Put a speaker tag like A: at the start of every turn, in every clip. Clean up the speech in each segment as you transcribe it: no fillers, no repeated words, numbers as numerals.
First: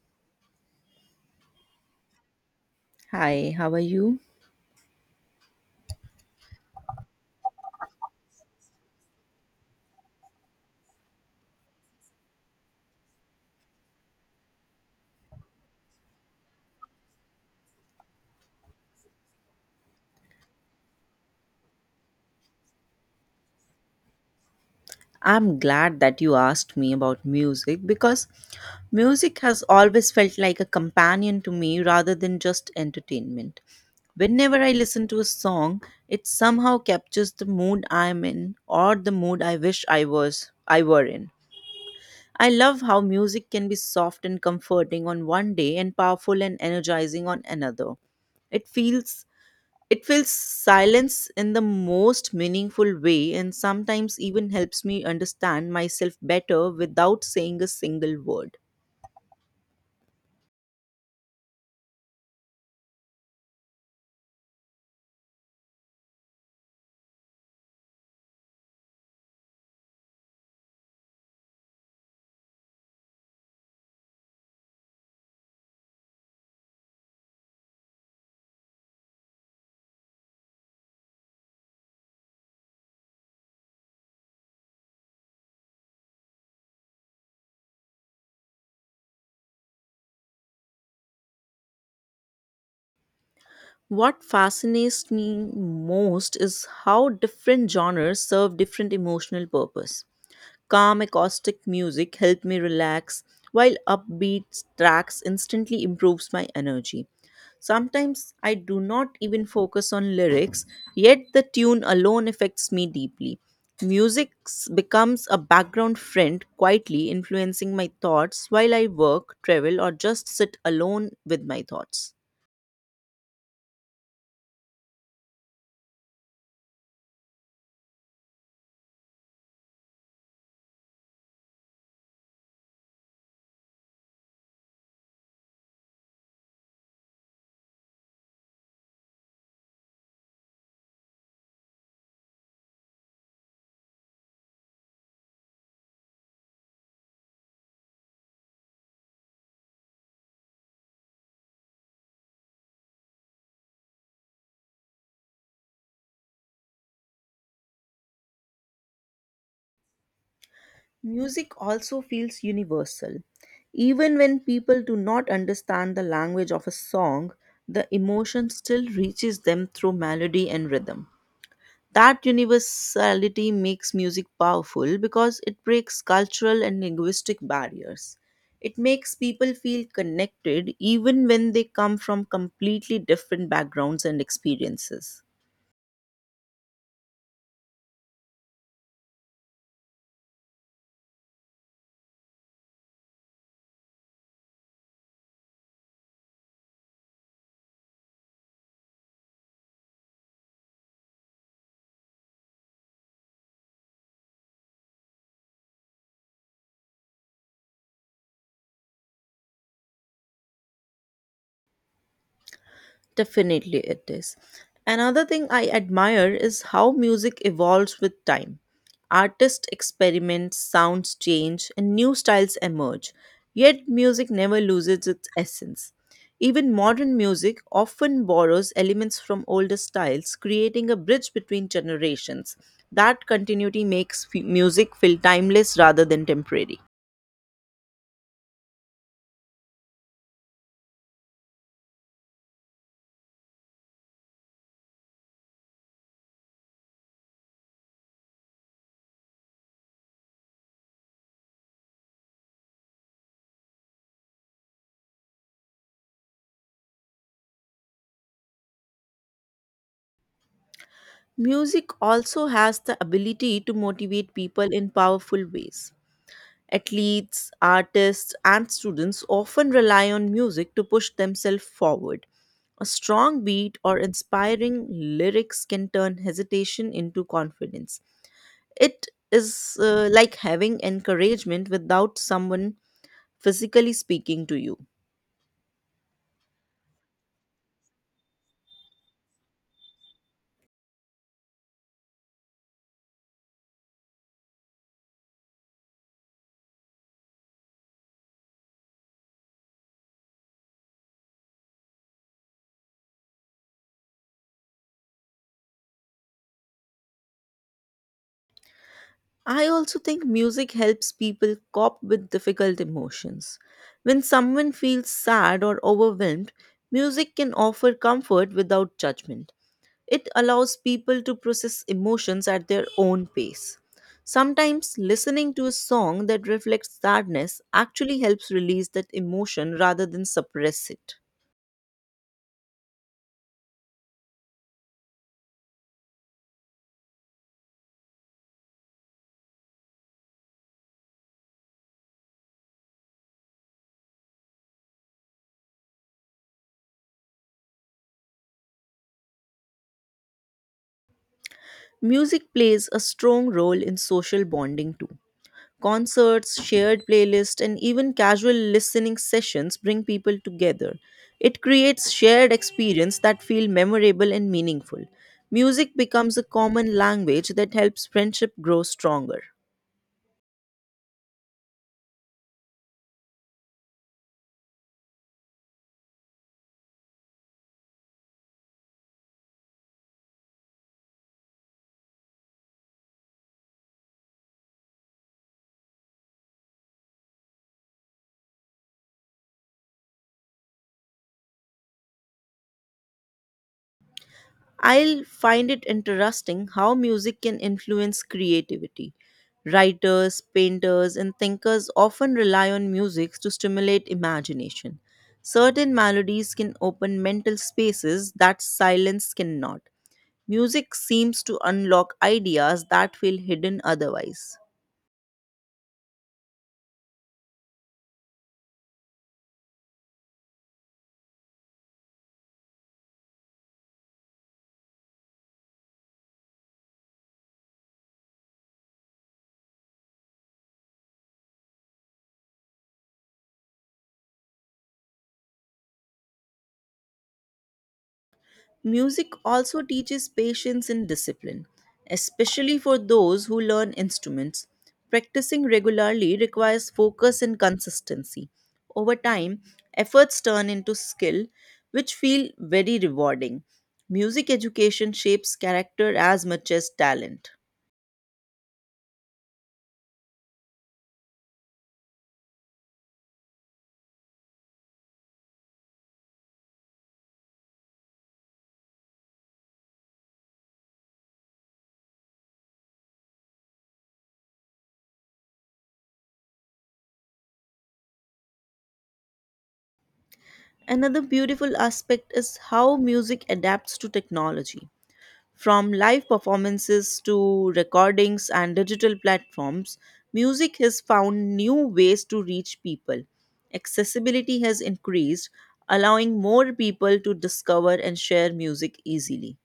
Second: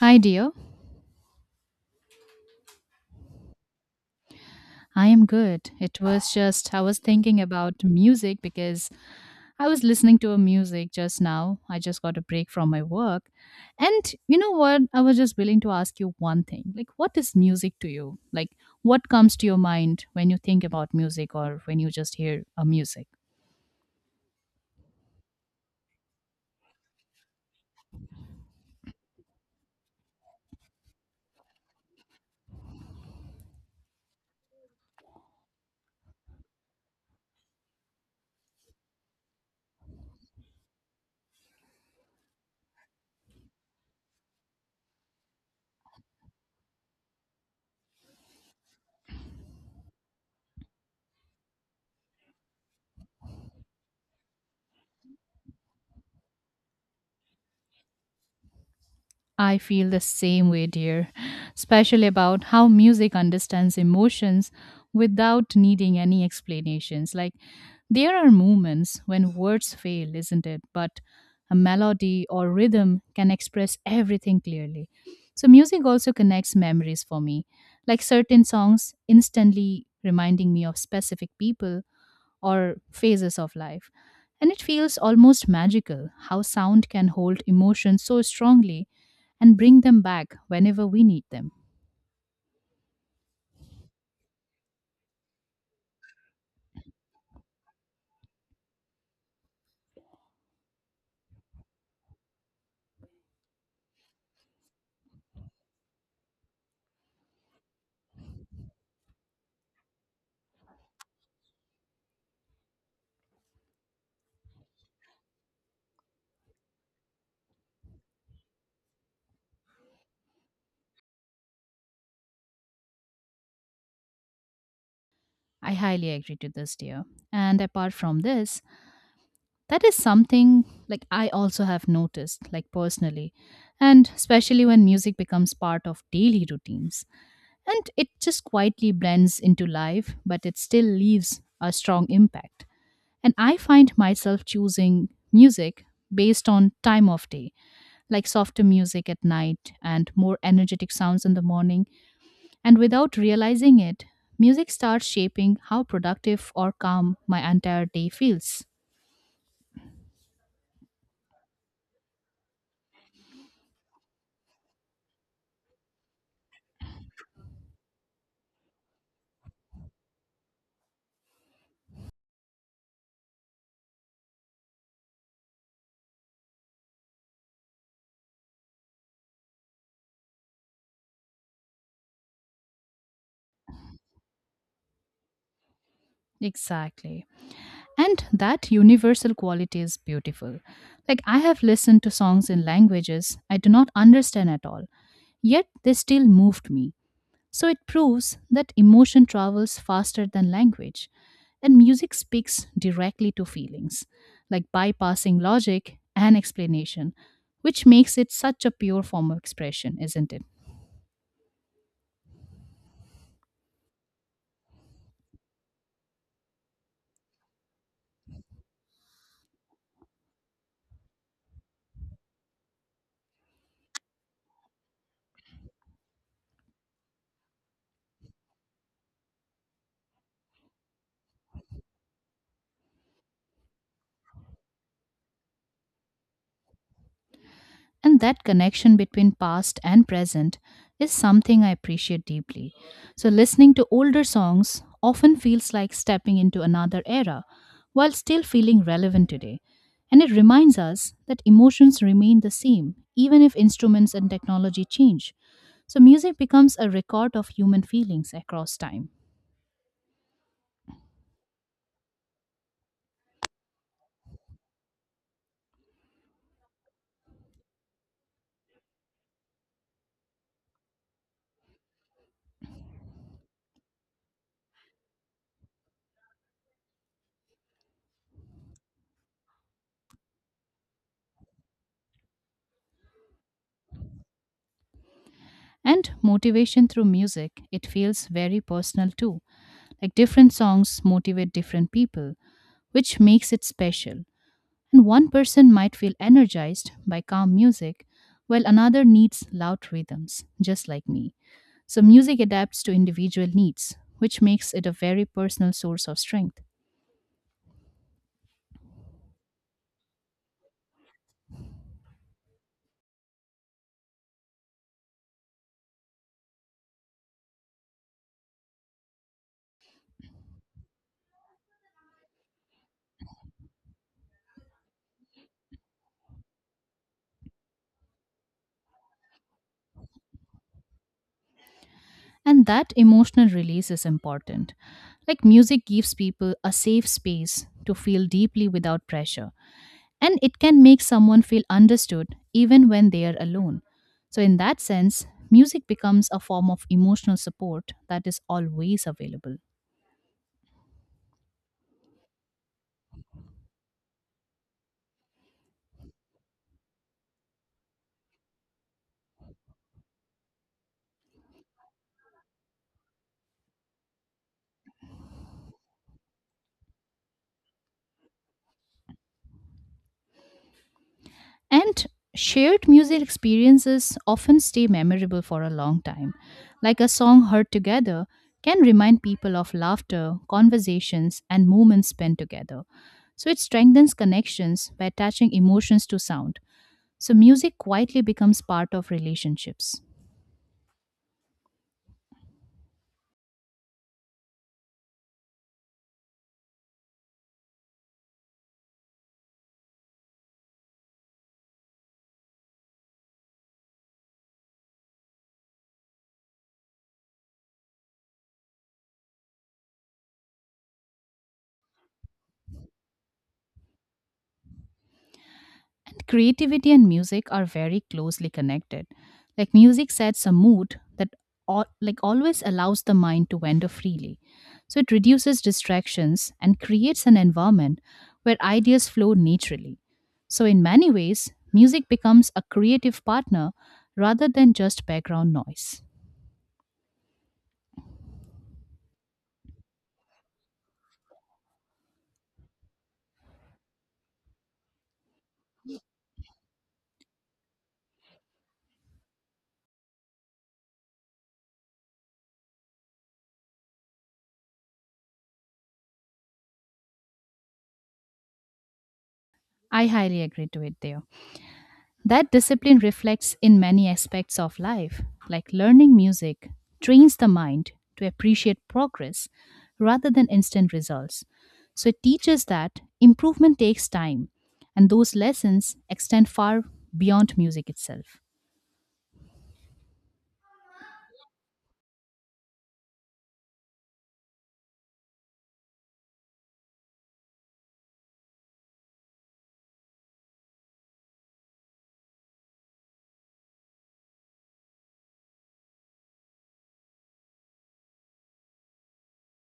A: Hi, dear.
B: Hi, how are you?
A: I am good. It was just, I was thinking about music because I was listening to a music just now. I just got a break from my work. And you know what? I was just willing to ask you one thing. Like, what is music to you? Like, what comes to your mind when you think about music or when you just hear a music?
B: I'm glad that you asked me about music because music has always felt like a companion to me rather than just entertainment. Whenever I listen to a song, it somehow captures the mood I'm in or the mood I wish I were in. I love how music can be soft and comforting on one day and powerful and energizing on another. It feels It fills silence in the most meaningful way and sometimes even helps me understand myself better without saying a single word.
A: I feel the same way, dear, especially about how music understands emotions without needing any explanations. Like, there are moments when words fail, isn't it? But a melody or rhythm can express everything clearly. So, music also connects memories for me, like certain songs instantly reminding me of specific people or phases of life. And it feels almost magical how sound can hold emotions so strongly and bring them back whenever we need them.
B: What fascinates me most is how different genres serve different emotional purpose. Calm acoustic music help me relax, while upbeat tracks instantly improves my energy. Sometimes I do not even focus on lyrics, yet the tune alone affects me deeply. Becomes a background friend, quietly influencing my thoughts while I work, travel, or just sit alone with my thoughts.
A: I highly agree to this, dear. And apart from this, that is something like I also have noticed, like personally, and especially when music becomes part of daily routines. And it just quietly blends into life, but it still leaves a strong impact. And I find myself choosing music based on time of day, like softer music at night and more energetic sounds in the morning. And without realizing it, music starts shaping how productive or calm my entire day feels.
B: Music also feels universal. Even when people do not understand the language of a song, the emotion still reaches them through melody and rhythm. That universality makes music powerful because it breaks cultural and linguistic barriers. It makes people feel connected even when they come from completely different backgrounds and experiences.
A: Exactly. And that universal quality is beautiful. Like, I have listened to songs in languages I do not understand at all, yet they still moved me. So it proves that emotion travels faster than language, and music speaks directly to feelings, like bypassing logic and explanation, which makes it such a pure form of expression, isn't it?
B: Definitely it is. Another thing I admire is how music evolves with time. Artists experiment, sounds change, and new styles emerge. Yet music never loses its essence. Even modern music often borrows elements from older styles, creating a bridge between generations. That continuity makes music feel timeless rather than temporary.
A: And that connection between past and present is something I appreciate deeply. So, listening to older songs often feels like stepping into another era while still feeling relevant today. And it reminds us that emotions remain the same, even if instruments and technology change. So, music becomes a record of human feelings across time.
B: Music also has the ability to motivate people in powerful ways. Athletes, artists, and students often rely on music to push themselves forward. A strong beat or inspiring lyrics can turn hesitation into confidence. It is like having encouragement without someone physically speaking to you.
A: And motivation through music, it feels very personal too. Like different songs motivate different people, which makes it special. And one person might feel energized by calm music, while another needs loud rhythms, just like me. So, music adapts to individual needs, which makes it a very personal source of strength.
B: I also think music helps people cope with difficult emotions. When someone feels sad or overwhelmed, music can offer comfort without judgment. It allows people to process emotions at their own pace. Sometimes listening to a song that reflects sadness actually helps release that emotion rather than suppress it.
A: And that emotional release is important. Like, music gives people a safe space to feel deeply without pressure, and it can make someone feel understood even when they are alone. So, in that sense, music becomes a form of emotional support that is always available.
B: Music plays a strong role in social bonding too. Concerts, shared playlists, and even casual listening sessions bring people together. It creates shared experience that feel memorable and meaningful. Music becomes a common language that helps friendship grow stronger.
A: And shared music experiences often stay memorable for a long time. Like a song heard together can remind people of laughter, conversations, and moments spent together. So it strengthens connections by attaching emotions to sound. So music quietly becomes part of relationships.
B: I'll find it interesting how music can influence creativity. Writers, painters, and thinkers often rely on music to stimulate imagination. Certain melodies can open mental spaces that silence cannot. Music seems to unlock ideas that feel hidden otherwise.
A: And creativity and music are very closely connected. Like music sets a mood that all, like always allows the mind to wander freely. So it reduces distractions and creates an environment where ideas flow naturally. So in many ways, music becomes a creative partner rather than just background noise.
B: Music also teaches patience and discipline, especially for those who learn instruments. Practicing regularly requires focus and consistency. Over time, efforts turn into skill, which feel very rewarding. Music education shapes character as much as talent.
A: I highly agree to it there. That discipline reflects in many aspects of life, like learning music trains the mind to appreciate progress rather than instant results. So it teaches that improvement takes time, and those lessons extend far beyond music itself.
B: Another beautiful aspect is how music adapts to technology. From live performances to recordings and digital platforms, music has found new ways to reach people. Accessibility has increased, allowing more people to discover and share music easily.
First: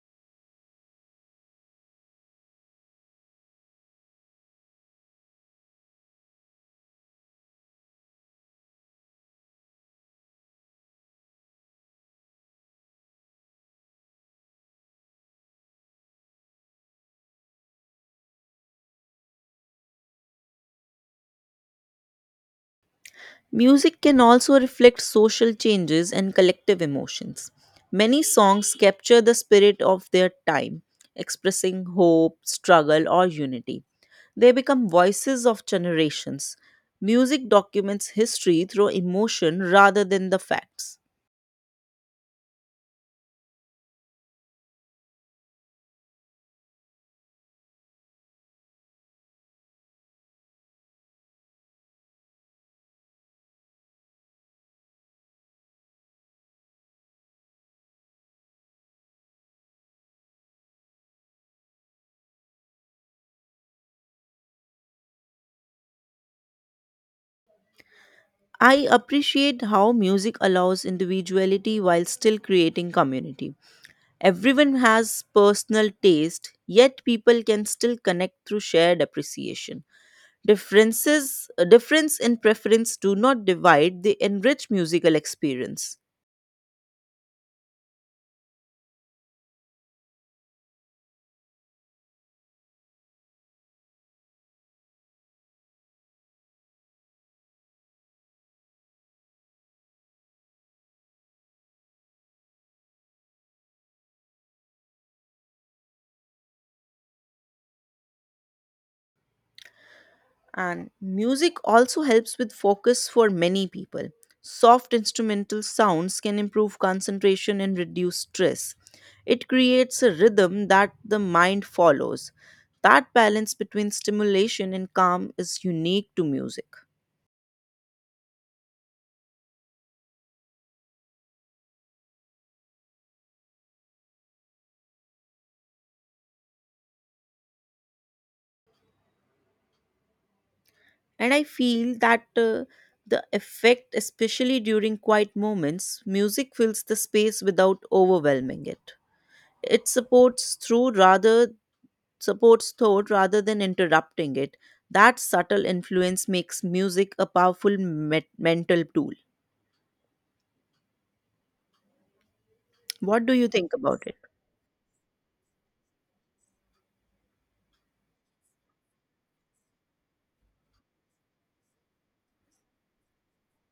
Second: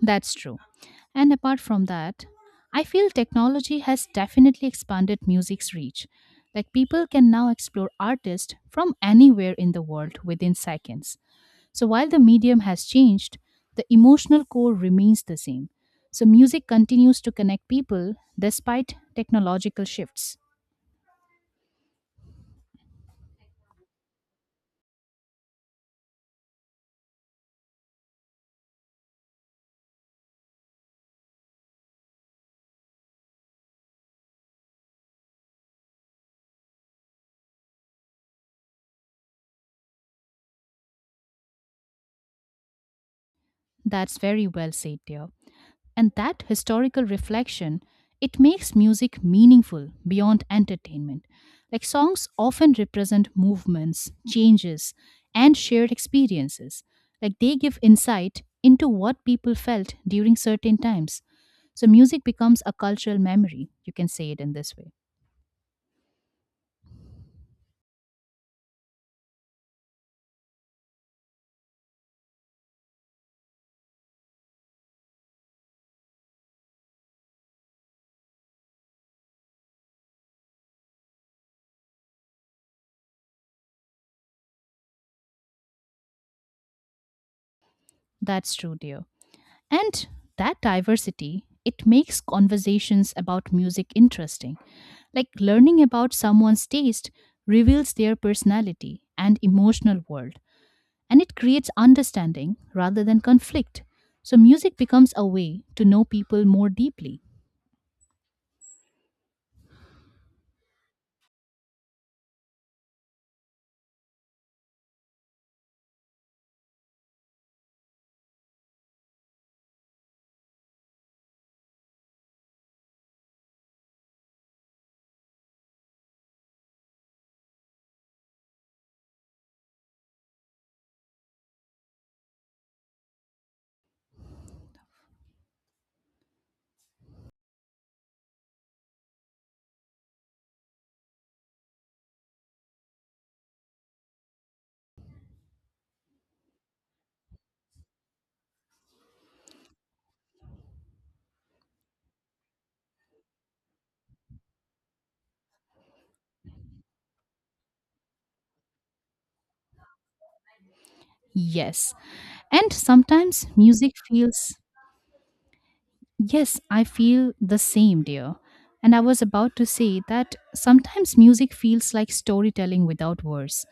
A: That's true. And apart from that, I feel technology has definitely expanded music's reach. Like people can now explore artists from anywhere in the world within seconds. So while the medium has changed, the emotional core remains the same. So music continues to connect people despite technological shifts.
B: Music can also reflect social changes and collective emotions. Many songs capture the spirit of their time, expressing hope, struggle, or unity. They become voices of generations. Music documents history through emotion rather than the facts.
A: That's very well said, dear. And that historical reflection, it makes music meaningful beyond entertainment. Like songs often represent movements, changes, and shared experiences. Like they give insight into what people felt during certain times. So music becomes a cultural memory. You can say it in this way.
B: I appreciate how music allows individuality while still creating community. Everyone has personal taste, yet people can still connect through shared appreciation. Differences, difference in preference do not divide; they enrich musical experience.
A: That's true, dear. And that diversity, it makes conversations about music interesting. Like learning about someone's taste reveals their personality and emotional world, and it creates understanding rather than conflict. So, music becomes a way to know people more deeply.
B: And music also helps with focus for many people. Soft instrumental sounds can improve concentration and reduce stress. It creates a rhythm that the mind follows. That balance between stimulation and calm is unique to music. And I feel that the effect, especially during quiet moments, music fills the space without overwhelming it. It supports thought rather than interrupting it. That subtle influence makes music a powerful mental tool.
A: Yes. And
B: What do
A: sometimes
B: you think
A: music
B: about it?
A: feels Yes, I feel the same, dear. And I was about to say that sometimes music feels like storytelling without words.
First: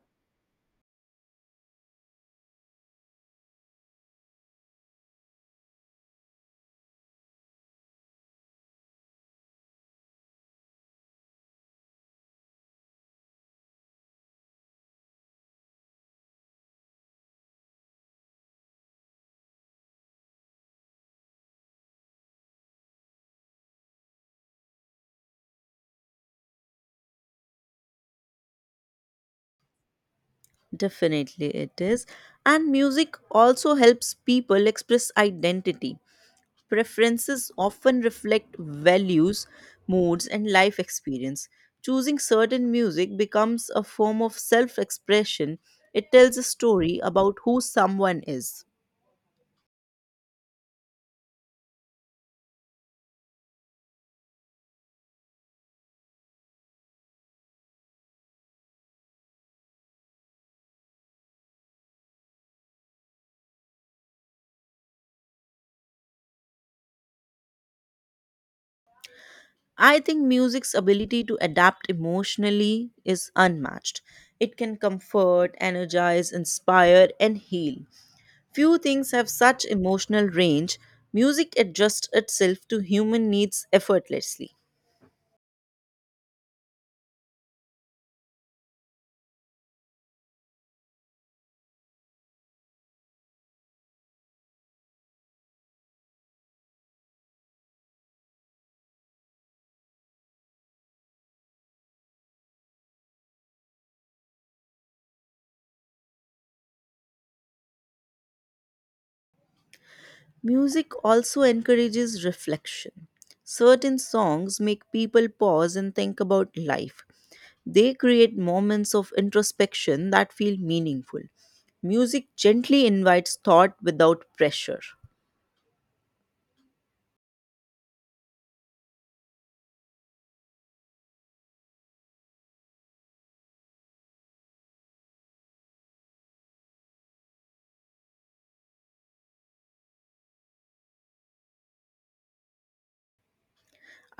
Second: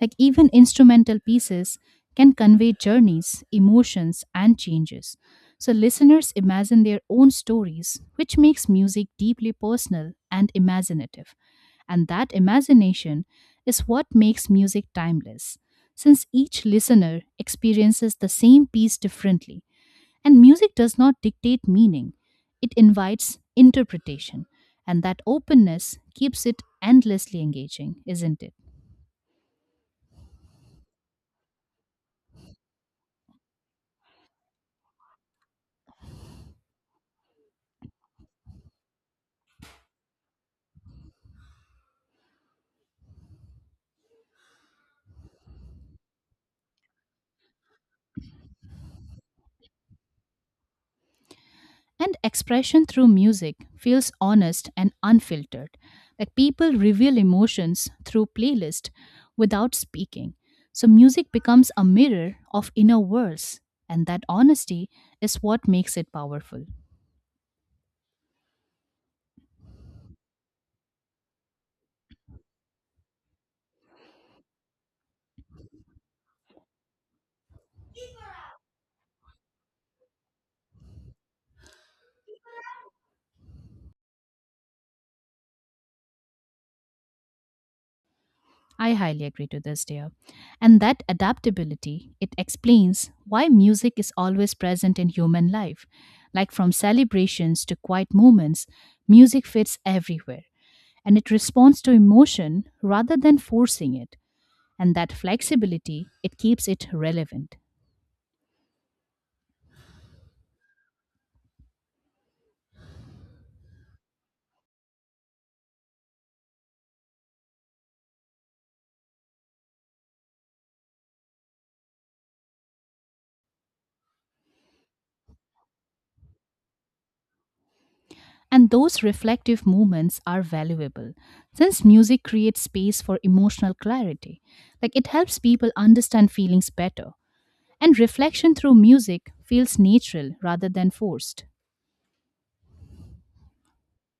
A: Like even instrumental pieces can convey journeys, emotions, and changes. So listeners imagine their own stories, which makes music deeply personal and imaginative. And that imagination is what makes music timeless, since each listener experiences the same piece differently. And music does not dictate meaning, it invites interpretation. And that openness keeps it endlessly engaging, isn't it?
B: Definitely, it is. And music also helps people express identity. Preferences often reflect values, moods, and life experience. Choosing certain music becomes a form of self expression. It tells a story about who someone is.
A: And expression through music feels honest and unfiltered. Like people reveal emotions through playlist without speaking. So music becomes a mirror of inner worlds, and that honesty is what makes it powerful.
B: I think music's ability to adapt emotionally is unmatched. It can comfort, energize, inspire, and heal. Few things have such emotional range. Music adjusts itself to human needs effortlessly.
A: I highly agree to this, dear. And that adaptability, it explains why music is always present in human life. Like from celebrations to quiet moments, music fits everywhere and it responds to emotion rather than forcing it. And that flexibility, it keeps it relevant.
B: Music also encourages reflection. Certain songs make people pause and think about life. They create moments of introspection that feel meaningful. Music gently invites thought without pressure.
A: And those reflective moments are valuable since music creates space for emotional clarity. Like it helps people understand feelings better. And reflection through music feels natural rather than forced.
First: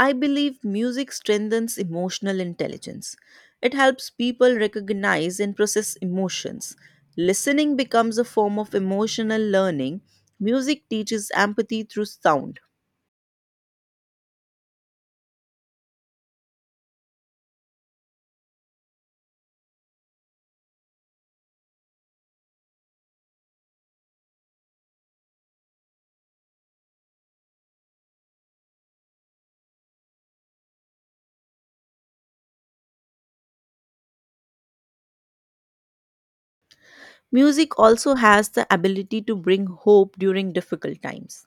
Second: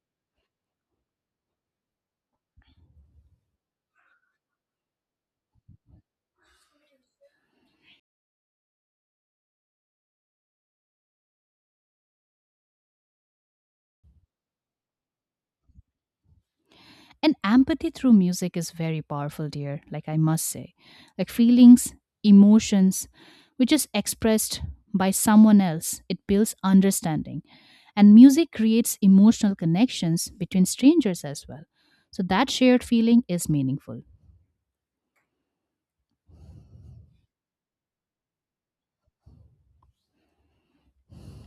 B: I believe music strengthens emotional intelligence. It helps people recognize and process emotions. Listening becomes a form of emotional learning. Music teaches empathy through sound.
A: And empathy through music is very powerful, dear, like I must say. Like feelings, emotions, which is expressed by someone else, it builds understanding. And music creates emotional connections between strangers as well. So that shared feeling is meaningful.
B: Music also has the ability to bring hope during difficult times.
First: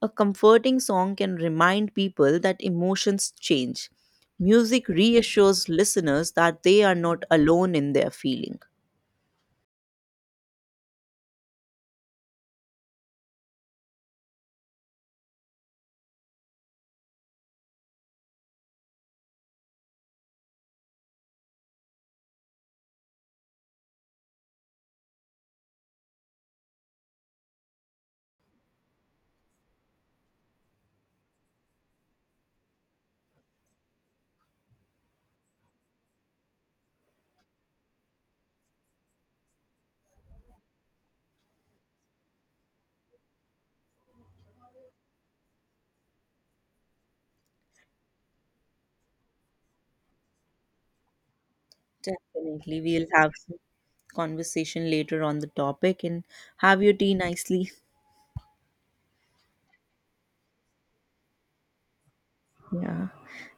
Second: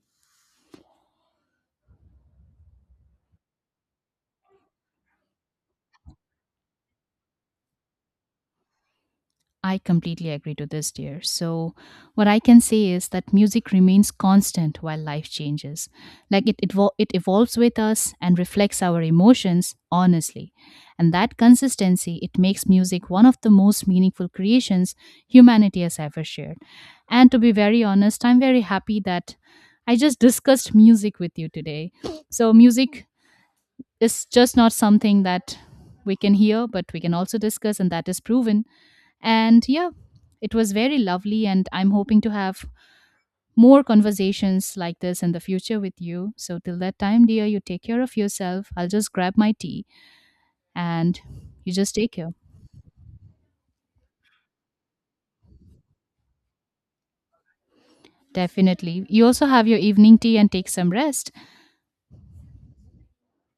B: A comforting song can remind people that emotions change. Music reassures listeners that they are not alone in their feeling.
A: I completely agree to this, dear. So, what I can say is that music remains constant while life changes. Like it, it evolves with us and reflects our emotions honestly. And that consistency, it makes music one of the most meaningful creations humanity has ever shared. And to be very honest, I'm very happy that I just discussed music with you today. So, music is just not something that we can hear, but we can also discuss, and that is proven and yeah, it was very lovely. And I'm hoping to have more conversations like this in the future with you. So, till that time, dear, you take care of yourself. I'll just grab my tea and you just take care.
B: Definitely. We'll have some conversation later on the topic and have your tea nicely.
A: Definitely. You also have your evening tea and take some rest.
B: Yeah.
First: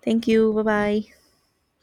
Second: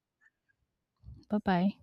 B: Thank you. Bye bye.
A: Bye bye.